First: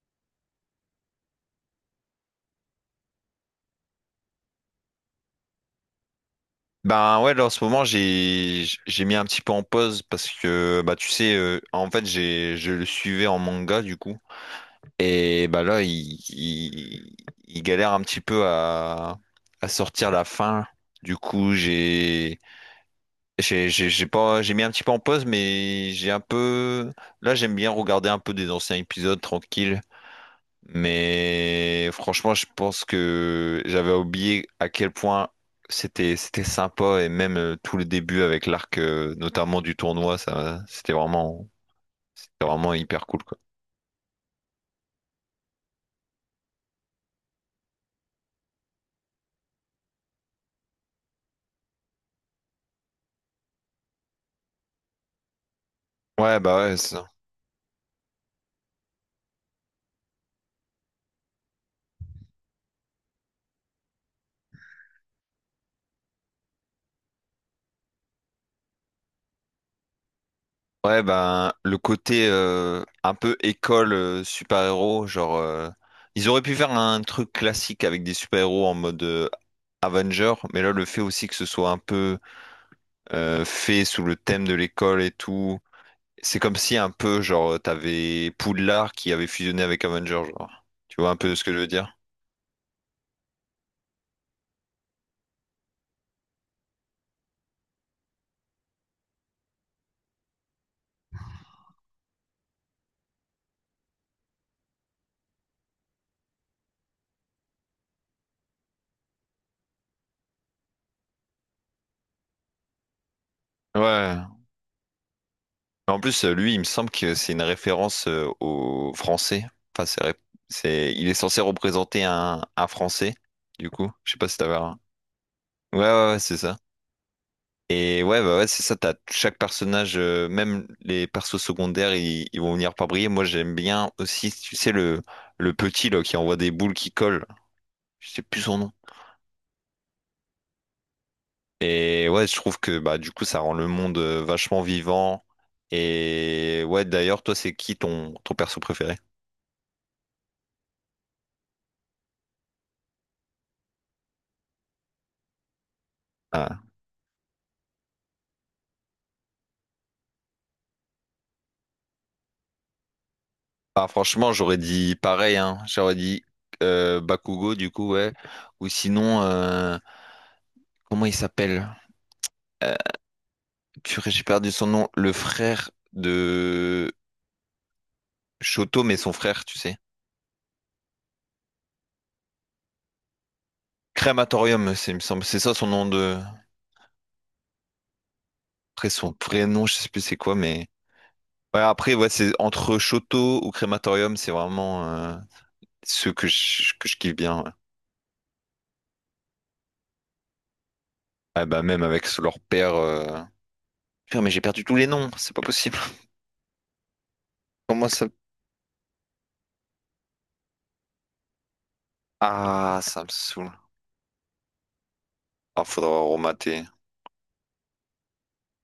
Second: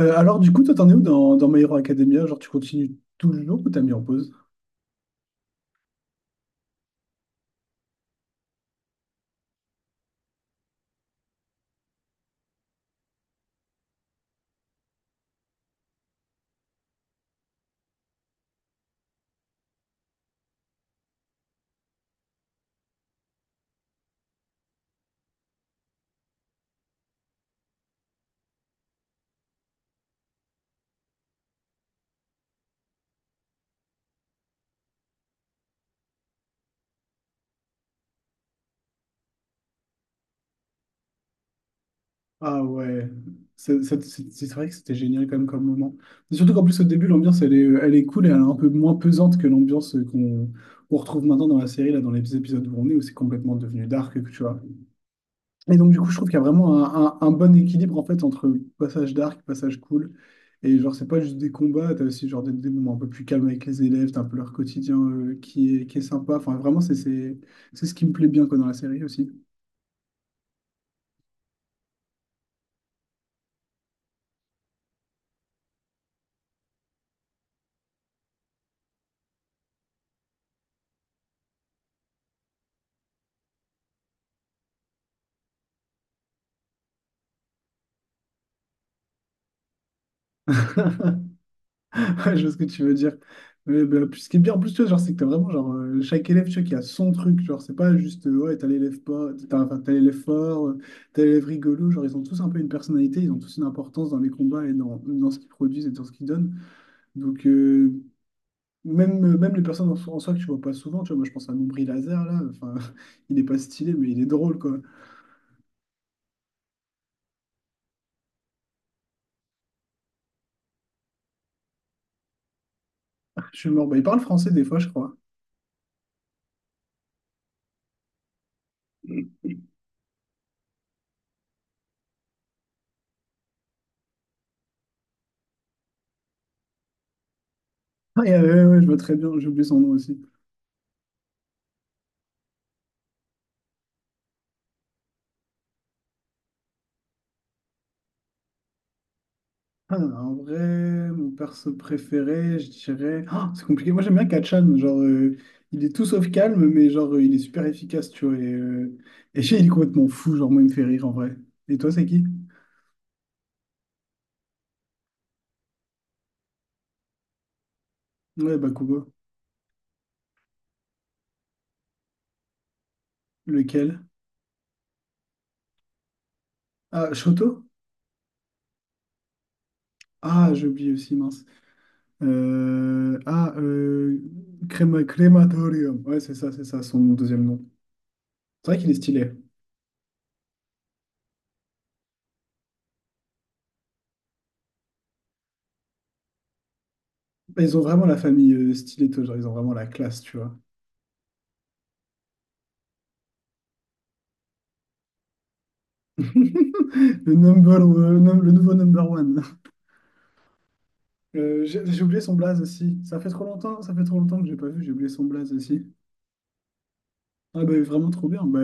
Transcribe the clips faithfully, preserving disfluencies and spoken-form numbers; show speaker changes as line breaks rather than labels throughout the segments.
Euh, alors, du coup, toi, t'en es où dans, dans My Hero Academia? Genre, tu continues toujours ou t'as mis en pause?
Ben ouais, là en ce moment j'ai j'ai mis un petit peu en pause parce que bah tu sais euh, en fait j'ai je le suivais en manga du coup. Et bah là il, il il galère un petit peu à à sortir la fin du coup j'ai j'ai j'ai j'ai pas j'ai mis un petit peu en pause, mais j'ai un peu là j'aime bien regarder un peu des anciens épisodes tranquille. Mais franchement, je pense que j'avais oublié à quel point c'était c'était sympa, et même euh, tout le début avec l'arc euh, notamment du tournoi, ça c'était vraiment c'était
Ah
vraiment hyper
ouais,
cool quoi.
c'est c'est- c'est- c'est vrai que c'était génial quand même comme moment. Mais surtout qu'en plus, au début, l'ambiance, elle est, elle est cool et elle est un peu moins pesante que l'ambiance qu'on qu'on retrouve maintenant dans la série, là, dans les épisodes où on est, où c'est complètement devenu dark, tu vois. Et donc, du coup, je trouve qu'il y
Ouais
a
bah ouais
vraiment
c'est
un,
ça.
un- un bon équilibre en fait entre passage dark, passage cool. Et genre, c'est pas juste des combats, t'as aussi genre des, des moments un peu plus calmes avec les élèves, t'as un peu leur quotidien euh, qui est, qui est sympa. Enfin, vraiment, c'est c'est- c'est ce qui me plaît bien quoi, dans la série aussi.
Ouais, bah le côté euh, un peu école euh, super-héros, genre euh, ils auraient pu faire un truc classique avec des super-héros en mode euh, Avenger, mais là le fait aussi que ce soit un peu euh, fait sous le thème de l'école et tout. C'est comme si un peu, genre, t'avais Poudlard qui avait fusionné avec Avenger, genre. Tu vois un peu ce que je veux dire?
Ouais, je vois ce que tu veux dire. Mais, bah, puis ce qui est bien en plus, tu vois, genre, c'est que t'as vraiment genre, euh, chaque élève tu vois, qui a son truc. Genre, c'est pas juste euh, ouais, t'as l'élève pas, t'as enfin, t'as l'élève fort, euh, t'as l'élève rigolo. Genre, ils ont tous un peu une personnalité, ils ont tous une importance dans les combats et dans, dans ce qu'ils produisent et dans ce qu'ils donnent. Donc, euh, même, euh, même les personnes en, so- en soi que tu vois pas souvent, tu vois, moi je pense à Nombri Lazare là, enfin, il est pas stylé, mais il
Ouais.
est drôle quoi.
Mais en plus, euh, lui, il me semble que c'est une référence euh, au français. Enfin, c'est, ré- c'est- il est censé représenter un, un français,
Je suis
du
mort.
coup.
Bah, il
Je
parle
sais pas si
français
t'avais
des fois,
un...
je crois.
Ouais, ouais, ouais, c'est ça. Et ouais, bah ouais, c'est ça, t'as chaque personnage, euh, même les persos secondaires, ils, ils vont venir par briller. Moi, j'aime bien aussi, tu sais, le, le petit, là, qui envoie des boules qui collent. Je sais
Ah, et,
plus son
euh,
nom.
ouais, ouais, je vois très bien, j'ai oublié son nom aussi.
Et ouais, je trouve que bah du coup ça rend le monde euh, vachement vivant. Et ouais, d'ailleurs, toi, c'est qui ton, ton perso préféré?
Ah, en vrai, mon perso préféré, je dirais. Ah, c'est compliqué. Moi, j'aime bien Kachan. Genre, euh, il est tout sauf
Ah.
calme, mais genre, euh, il est super efficace, tu vois. Et, euh, et Shay, il est complètement fou. Genre, moi, il me fait rire en vrai. Et toi, c'est qui?
Ah, franchement, j'aurais dit pareil, hein. J'aurais dit euh, Bakugo, du coup, ouais.
Ouais,
Ou
Bakugo.
sinon, euh, comment il s'appelle? Euh,
Lequel?
purée, j'ai perdu son nom. Le frère de
Ah, Shoto?
Shoto, mais son frère, tu sais.
Ah, j'ai oublié aussi, mince. Euh, ah, euh,
Crématorium, c'est, il me
Crema-
semble. C'est ça son nom
Crematorium.
de.
Ouais, c'est ça, c'est ça, son deuxième nom. C'est vrai qu'il
Après,
est
son
stylé.
vrai nom, je sais plus c'est quoi, mais. Ouais, après, ouais, c'est entre Shoto ou Crématorium, c'est vraiment. euh, Ceux que je, que je kiffe bien. Ouais.
Ils ont vraiment la famille euh, Stiletto, genre, ils ont vraiment la classe, tu vois.
Ah bah même avec leur père. euh, Putain, mais j'ai perdu tous les noms, c'est pas possible.
Le number,
Comment ça...
euh, num- le nouveau number one. Euh, j'ai j'ai oublié son blaze
Ah,
aussi.
ça me
Ça fait trop
saoule.
longtemps, ça fait trop longtemps que j'ai pas vu, j'ai oublié son blaze
Ah,
aussi.
faudra remater.
Ah bah vraiment trop bien. Bah,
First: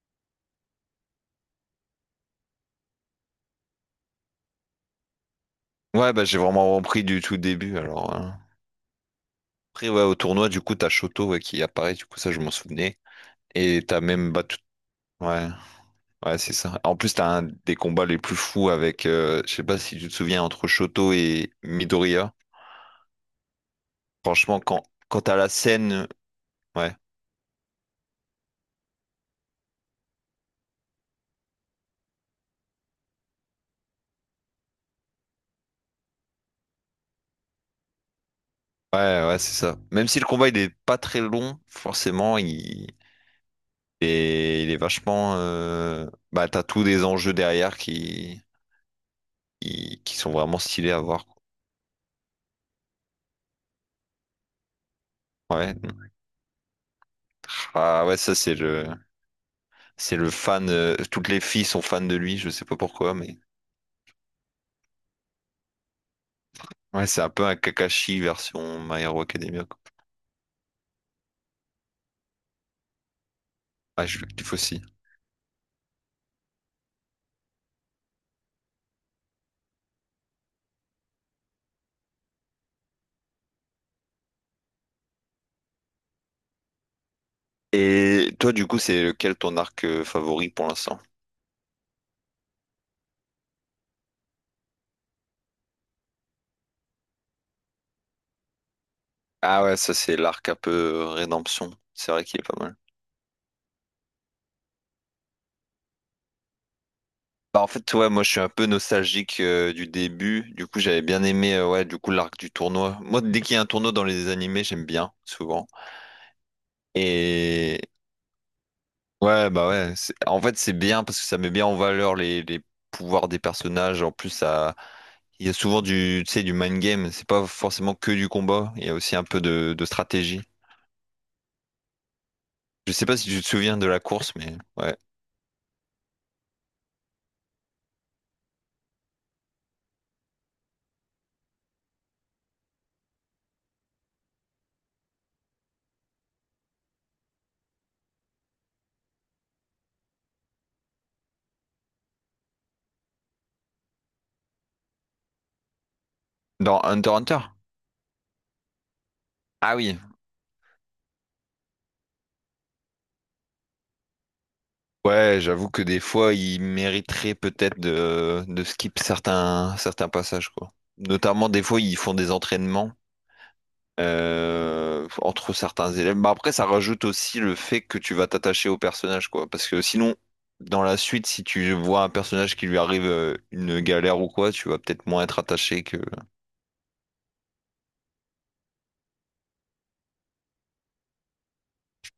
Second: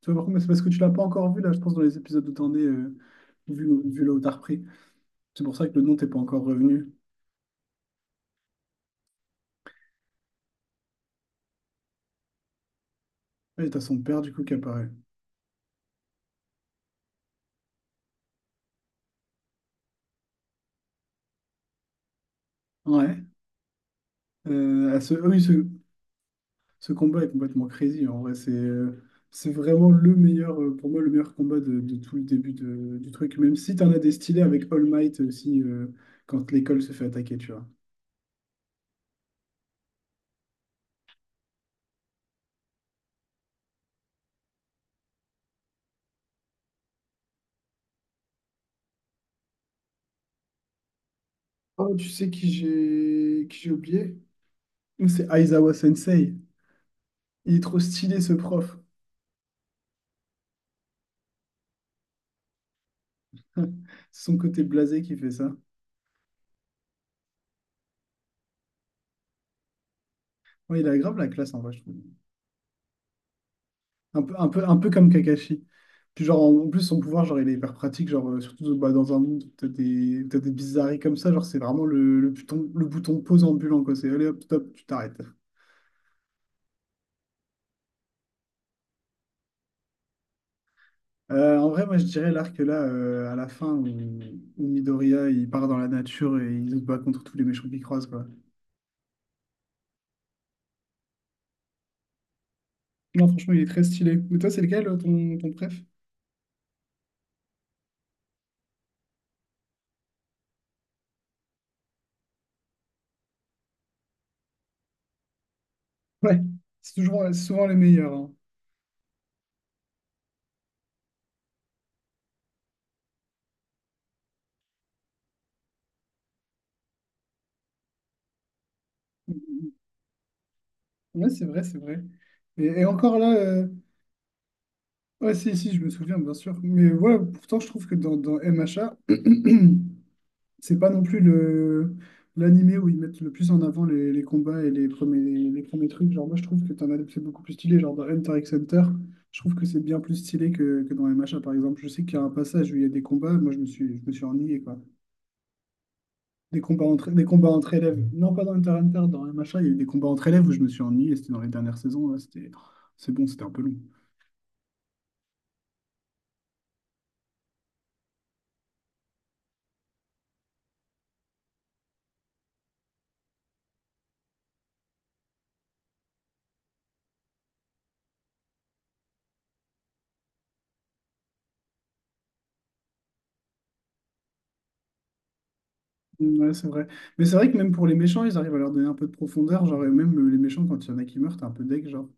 tu vois, par contre, mais c'est parce que tu l'as pas encore vu là, je pense, dans les épisodes où t'en es, euh, vu, vu là où t'as repris. C'est pour ça que le nom t'es
Ouais,
pas
bah j'ai
encore
vraiment
revenu.
repris du tout début alors. Hein. Après, ouais, au tournoi, du coup, t'as Shoto ouais, qui apparaît, du coup, ça, je m'en souvenais.
Et t'as
Et t'as
son père
même
du coup qui
battu.
apparaît.
Ouais, ouais, c'est ça. En plus, t'as un des combats les plus fous avec, euh, je sais pas si tu te souviens, entre Shoto et Midoriya.
Ouais.
Franchement, quand,
Euh, à ce... ah
quand t'as
oui,
la
ce...
scène,
Ce
ouais,
combat est complètement crazy. En vrai, c'est euh, c'est vraiment le meilleur, euh, pour moi, le meilleur combat de, de tout le début de- du truc. Même si tu en as des stylés avec All Might aussi, euh, quand l'école se fait attaquer, tu vois.
ouais, ouais, c'est ça. Même si le combat il est pas très long, forcément, il, et il est vachement. euh, Bah, t'as tous des enjeux derrière qui... qui qui sont vraiment stylés à voir. Quoi.
Oh, tu sais qui j'ai qui j'ai oublié? C'est Aizawa
Ouais.
Sensei. Il est trop
Ah ouais,
stylé, ce
ça c'est
prof.
le c'est le fan. euh, Toutes les filles sont fans de lui. Je sais pas pourquoi, mais
C'est son côté blasé qui fait ça.
ouais, c'est un peu un Kakashi version My Hero Academia. Quoi.
Ouais, il a grave la classe, en vrai, je trouve.
Ah, je
Un
veux
peu,
que tu
un peu, un
aussi.
peu comme Kakashi. Puis genre, en en plus, son pouvoir, genre, il est hyper pratique, genre, euh, surtout bah, dans un monde où t'as des, où t'as des bizarreries comme ça, genre, c'est vraiment le, le bouton, le bouton pause ambulant, quoi. C'est allez, hop, stop, tu t'arrêtes.
Et toi, du coup, c'est lequel ton arc euh, favori pour l'instant?
Euh, en vrai, moi, je dirais l'arc là, euh, à la fin, où, où Midoriya, il part dans la nature et il se bat contre tous les méchants qu'il croise, quoi.
Ah ouais, ça c'est l'arc un peu euh, rédemption. C'est vrai qu'il est pas mal.
Non, franchement, il est très stylé. Mais toi, c'est lequel, euh, ton, ton préf?
Bah en fait ouais moi je suis un peu nostalgique euh, du début du coup j'avais bien aimé euh, ouais du coup l'arc du tournoi, moi dès qu'il y a un tournoi dans les animés j'aime bien souvent.
Ouais, c'est toujours, c'est souvent les
Et
meilleurs, hein.
ouais bah ouais c'est- en fait c'est bien parce que ça met bien en valeur les, les pouvoirs des personnages. En plus ça il y a souvent du tu sais du mind game, c'est pas forcément que du combat, il y a aussi un peu de, de stratégie.
Ouais, c'est vrai, c'est vrai. Et, et
Je sais pas
encore
si
là,
tu te
euh,
souviens de la course mais ouais
Ouais, si, si, je me souviens, bien sûr. Mais ouais, pourtant, je trouve que dans, dans M H A, c'est pas non plus le l'animé où ils mettent le plus en avant les, les combats et les premiers, les premiers trucs. Genre, moi, je trouve que t'en as des- c'est beaucoup plus stylé. Genre, dans Hunter x Hunter, je trouve que c'est bien plus stylé que, que dans M H A, par exemple. Je sais qu'il y a un passage où il y a des combats, moi, je me suis, je me suis ennuyé, quoi. Des
dans
combats entre,
Hunter x
des
Hunter
combats entre élèves. Non, pas dans Hunter x Hunter, dans M H A, il y a
ah
eu des
oui.
combats entre élèves où je me suis ennuyé. C'était dans les dernières saisons, là. C'était, c'est bon, c'était un peu long.
Ouais, j'avoue que des fois, il mériterait peut-être de, de skip certains, certains passages, quoi. Notamment, des fois, ils font des entraînements euh, entre certains élèves. Bah, après, ça rajoute aussi le fait que tu vas t'attacher au personnage, quoi. Parce que sinon, dans la suite, si tu vois un personnage qui lui arrive euh, une galère ou quoi, tu vas peut-être moins être attaché que...
Ouais, c'est vrai. Mais c'est vrai que même pour les méchants, ils arrivent à leur donner un peu de profondeur. Genre, et même euh, les méchants, quand il y en a qui meurent, t'es un peu deg, genre.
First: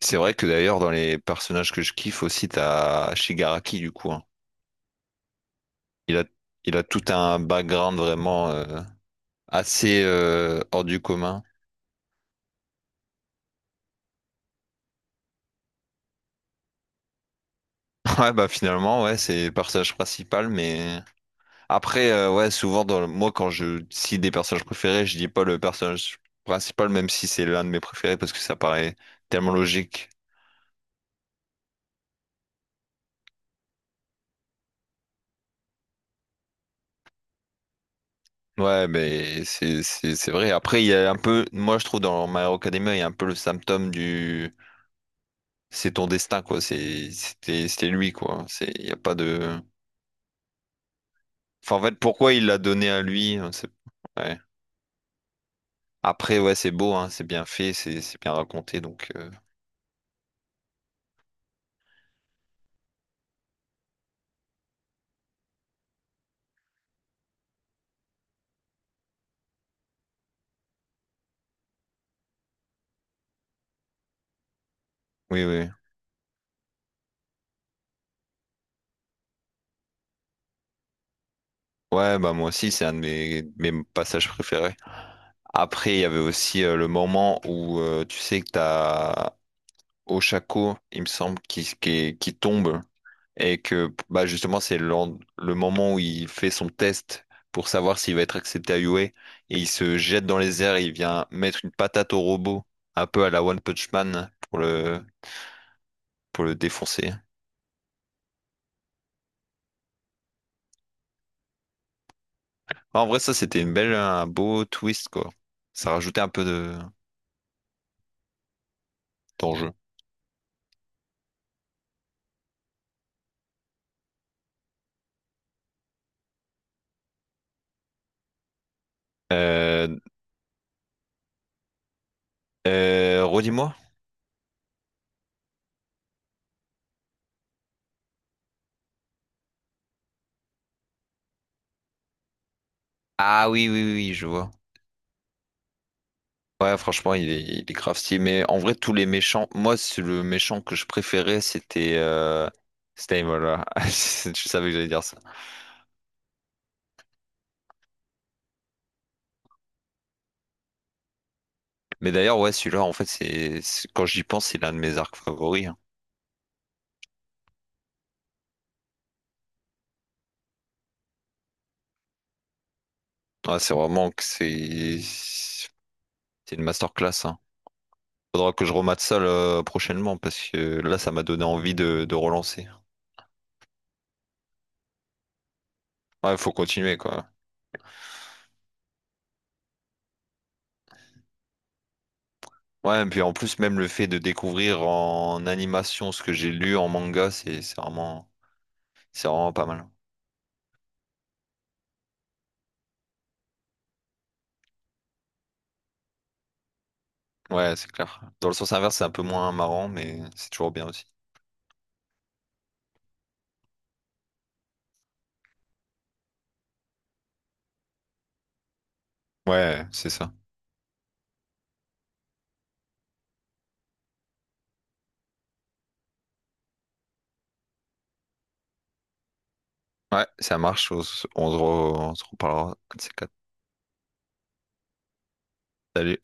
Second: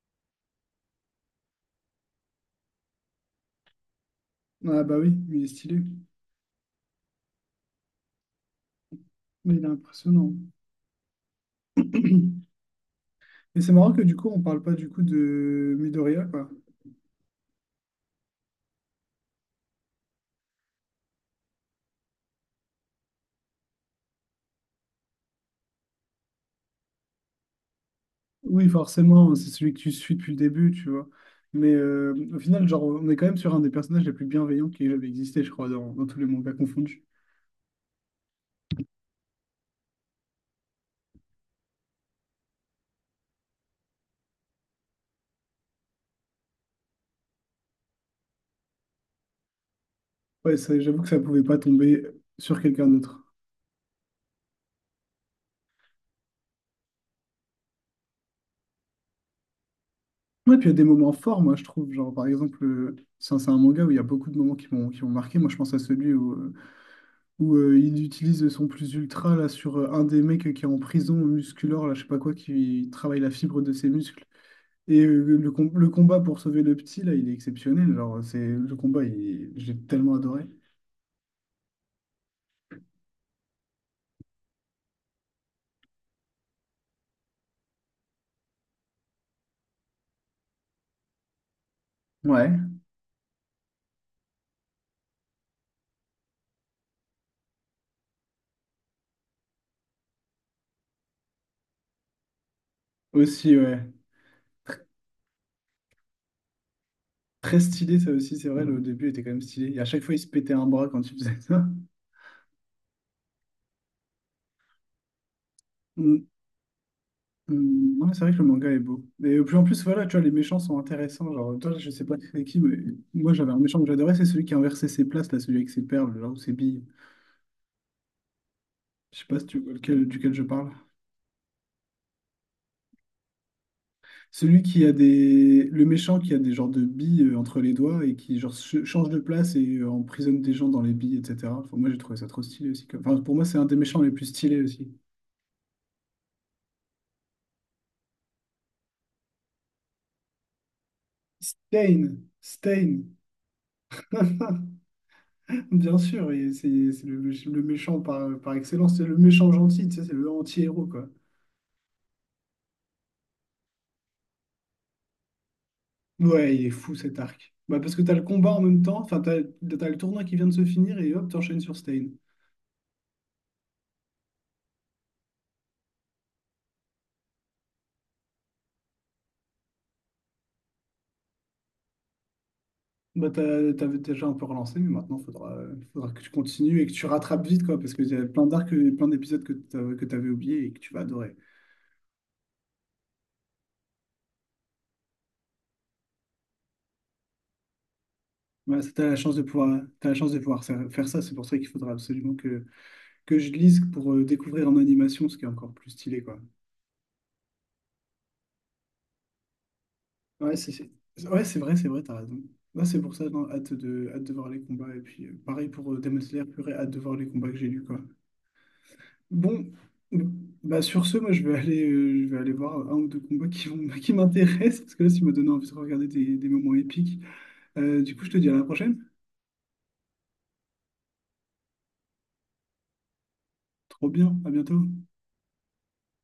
C'est vrai que d'ailleurs, dans les personnages que je kiffe aussi, t'as Shigaraki, du coup. Hein.
Ah bah oui, il est stylé.
Il a, il a tout un background vraiment... euh,
Mais il est
assez
impressionnant.
euh, hors du commun.
Et c'est marrant que du coup, on parle pas du coup de Midoriya, quoi.
Ouais, bah finalement, ouais, c'est le personnage principal, mais après, euh, ouais, souvent, dans le- moi, quand je cite des personnages préférés, je dis pas le personnage principal, même si c'est l'un de mes préférés, parce que ça
Oui,
paraît
forcément, hein, c'est
tellement
celui que tu
logique.
suis depuis le début, tu vois. Mais euh, au final, genre, on est quand même sur un des personnages les plus bienveillants qui ait jamais existé, je crois, dans, dans tous les mangas confondus.
Ouais, mais c'est c'est c'est vrai. Après, il y a un peu, moi, je trouve, dans My Hero Academia, il y a un peu le symptôme du c'est ton destin, quoi. C'est c'était c'était lui, quoi. C'est il y a pas de.
Ouais, ça, j'avoue que ça pouvait pas
Enfin, en fait,
tomber
pourquoi il l'a
sur quelqu'un
donné à
d'autre.
lui? c'est- Ouais. Après, ouais, c'est beau, hein, c'est bien fait, c'est c'est bien raconté, donc euh,
Ouais, puis il y a des moments forts, moi, je trouve. Genre, par exemple, euh, c'est un c'est un manga où il y a beaucoup de moments qui m'ont qui m'ont marqué. Moi, je pense à celui où, euh, où euh, il utilise son plus ultra là, sur euh, un des mecs qui est en prison musculaire, là, je sais pas quoi, qui travaille la fibre de ses muscles. Et euh,
oui,
le,
oui.
com- le combat pour sauver le petit, là, il est exceptionnel. Genre, c'est le combat, il- j'ai tellement adoré.
Ouais, bah moi aussi, c'est un de mes, mes passages préférés. Après, il y avait aussi euh, le moment où euh, tu sais que t'as Oshako, il me semble, qui, qui, est- qui
Ouais,
tombe, et que bah justement c'est le, le moment où il fait son test pour savoir s'il va être accepté à U A, et il se jette dans les airs et il vient mettre une patate au robot, un peu à la
aussi,
One
ouais.
Punch Man pour le pour le défoncer.
Très stylé, ça aussi, c'est vrai, le début était quand même stylé. Et à chaque fois, il se pétait un bras quand il faisait ça.
Bah, en vrai, ça, c'était une belle, un beau twist, quoi. Ça rajoutait un peu de
Hum, ouais, c'est vrai que le manga est beau. Et puis en
d'enjeu.
plus, voilà, tu vois, les méchants sont intéressants. Genre, toi, je sais pas c'est qui, mais moi, j'avais un méchant que j'adorais, c'est celui qui a inversé ses places, là, celui avec ses perles, là, ou ses billes. Je sais pas si tu vois
Euh,
lequel, duquel je parle.
euh, redis-moi.
Celui qui a des... Le méchant qui a des genres de billes euh, entre les doigts et qui, genre, ch- change de place et euh, emprisonne des gens dans les billes, et cetera. Enfin, moi, j'ai trouvé ça trop stylé aussi. comme- Enfin, pour moi,
Ah
c'est un
oui,
des
oui, oui,
méchants les
oui,
plus
je vois.
stylés aussi.
Ouais, franchement, il est, il est grave stylé. Mais en vrai, tous les méchants, moi, c'est le méchant que je préférais, c'était
Stain!
euh...
Stain!
c'était Imola. Je savais que j'allais dire ça.
Bien sûr, et c'est c'est le, méch- le méchant par, par excellence, c'est le méchant gentil, tu sais, c'est le anti-héros, quoi.
Mais d'ailleurs, ouais, celui-là, en fait, c'est c'est- quand j'y pense, c'est l'un de mes arcs favoris. Hein.
Ouais, il est fou cet arc. Bah, parce que t'as le combat en même temps, enfin, t'as, t'as le tournoi qui vient de se finir et hop, t'enchaînes sur Stain.
Ouais, c'est vraiment que c'est c'est une masterclass. Hein. Faudra que je remate ça là, prochainement parce que là, ça m'a donné envie de de relancer.
Bah, t'as- t'avais déjà un peu relancé, mais maintenant, faudra, faudra que tu
Ouais, faut
continues et que
continuer,
tu
quoi.
rattrapes vite, quoi, parce qu'il y a plein d'arcs, et plein d'épisodes que t'avais, que t'avais oubliés et que tu vas adorer.
Ouais, et puis en plus, même le fait de découvrir en animation ce que j'ai lu en manga, c'est c'est vraiment,
Voilà, ça, t'as la
c'est
chance de
vraiment pas
pouvoir,
mal.
t'as la chance de pouvoir faire faire ça, c'est pour ça qu'il faudra absolument que, que je lise pour euh, découvrir en animation ce qui est encore plus stylé, quoi.
Ouais, c'est clair. Dans le sens inverse, c'est un peu moins marrant, mais c'est
Ouais,
toujours
c'est
bien
c'est-
aussi.
ouais, c'est vrai, c'est vrai, t'as raison. Là, c'est pour ça, non, hâte de, hâte de voir les combats. Et puis, euh, pareil pour euh, Demon Slayer, purée, hâte de voir les combats que j'ai lus, quoi. Bon,
Ouais, c'est ça.
bah sur ce, moi, je vais aller, euh, je vais aller voir un ou deux combats qui vont, qui m'intéressent, parce que là, ça me donne envie de regarder des, des moments épiques. Euh, du coup, je te dis à la prochaine.
Ouais, ça marche. On, se on se re- on se reparlera. Un de ces quatre.
Trop bien, à bientôt.
Salut.